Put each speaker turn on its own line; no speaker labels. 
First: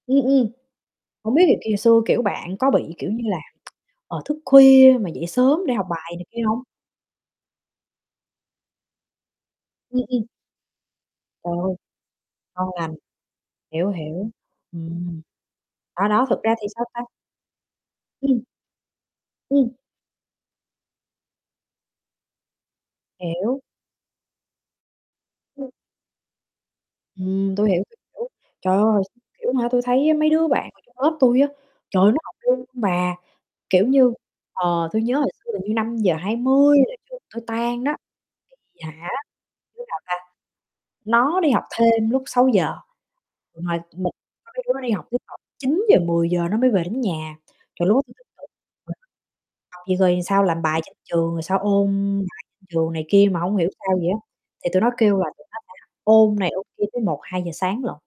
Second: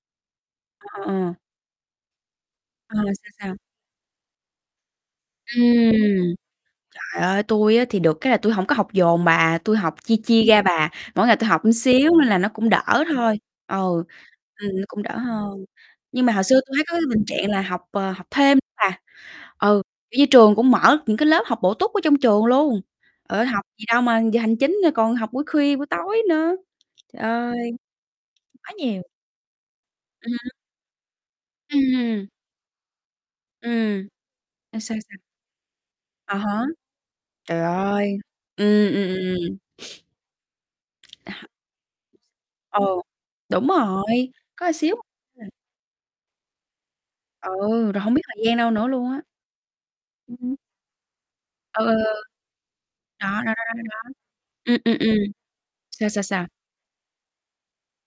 Ừm, ừm.
Ờ, ờ, ờ.
Hổng biết thì khi hồi xưa, kiểu, bạn có bị,
Ờ,
kiểu như
sao,
là,
sao?
ờ, thức khuya mà dậy sớm để học bài này
Ừm,
kia hông?
trời ơi, tui á thì được cái là tui hổng có học dồn bà, tui học
Ừm,
chia
ừm.
chia ra bà, mỗi ngày tui
Trời
học một
ơi.
xíu nên là nó cũng
Ngon
đỡ
lành,
thôi, ừ,
hiểu, hiểu,
ừm, nó cũng đỡ
ừm.
hơn.
À, đó,
Nhưng mà
thực
hồi
ra
xưa
thì
tui
sao
thấy có
ta?
cái bình trạng là học, ờ, học
Ừm.
thêm bà,
Ừm.
ừ, kiểu như, trường cũng mở những cái lớp học bổ túc ở trong trường luôn, trời ơi, học
Hiểu.
gì đâu mà giờ hành chính, ơ, còn học buổi
Ừm.
khuya, buổi tối nữa, trời
Ừm,
ơi.
tui hiểu, tui hiểu,
Quá
trời
nhiều.
ơi, [unintelligible] kiểu, hả tui thấy á mấy
Ừm
đứa
hưm.
bạn ngồi trong lớp tui á, trời ơi nó
Ừm.
học luôn bà, kiểu
Ừm.
như,
Ơ,
ờ,
sao,
tui
sao?
nhớ hồi xưa hình như năm giờ hai
À há,
mươi là trường tui
trời
tan đó,
ơi,
thì
ừm, ừm,
hả,
ừm, ừm.
đứa nào ta, nó đi học thêm lúc 6:00
Ừ, đúng rồi,
[unintelligible] có mấy
có
đứa nó đi
xíu
học tới [unintelligible]
[unintelligible]
9:00-10:00 nó mới về đến nhà. Trời,
Ừ,
lúc
rồi
đó
hông biết thời
tôi
gian đâu
tưởng
nữa luôn
[unintelligible]
á.
vậy
Ừm
sao
hứm.
làm bài trên trường, rồi sao
Ừ,
ôn
ừ, ừ.
bài trên trường này
Đó,
kia mà
đó, đó,
hông hiểu
đó, đó,
sao vậy
đó,
á, thì
ừm,
tụi nó
ừm,
kêu
ừm,
là tụi nó sẽ
sao, sao,
ôn này,
sao?
ôn kia tới 1:00-2:00 sáng lận.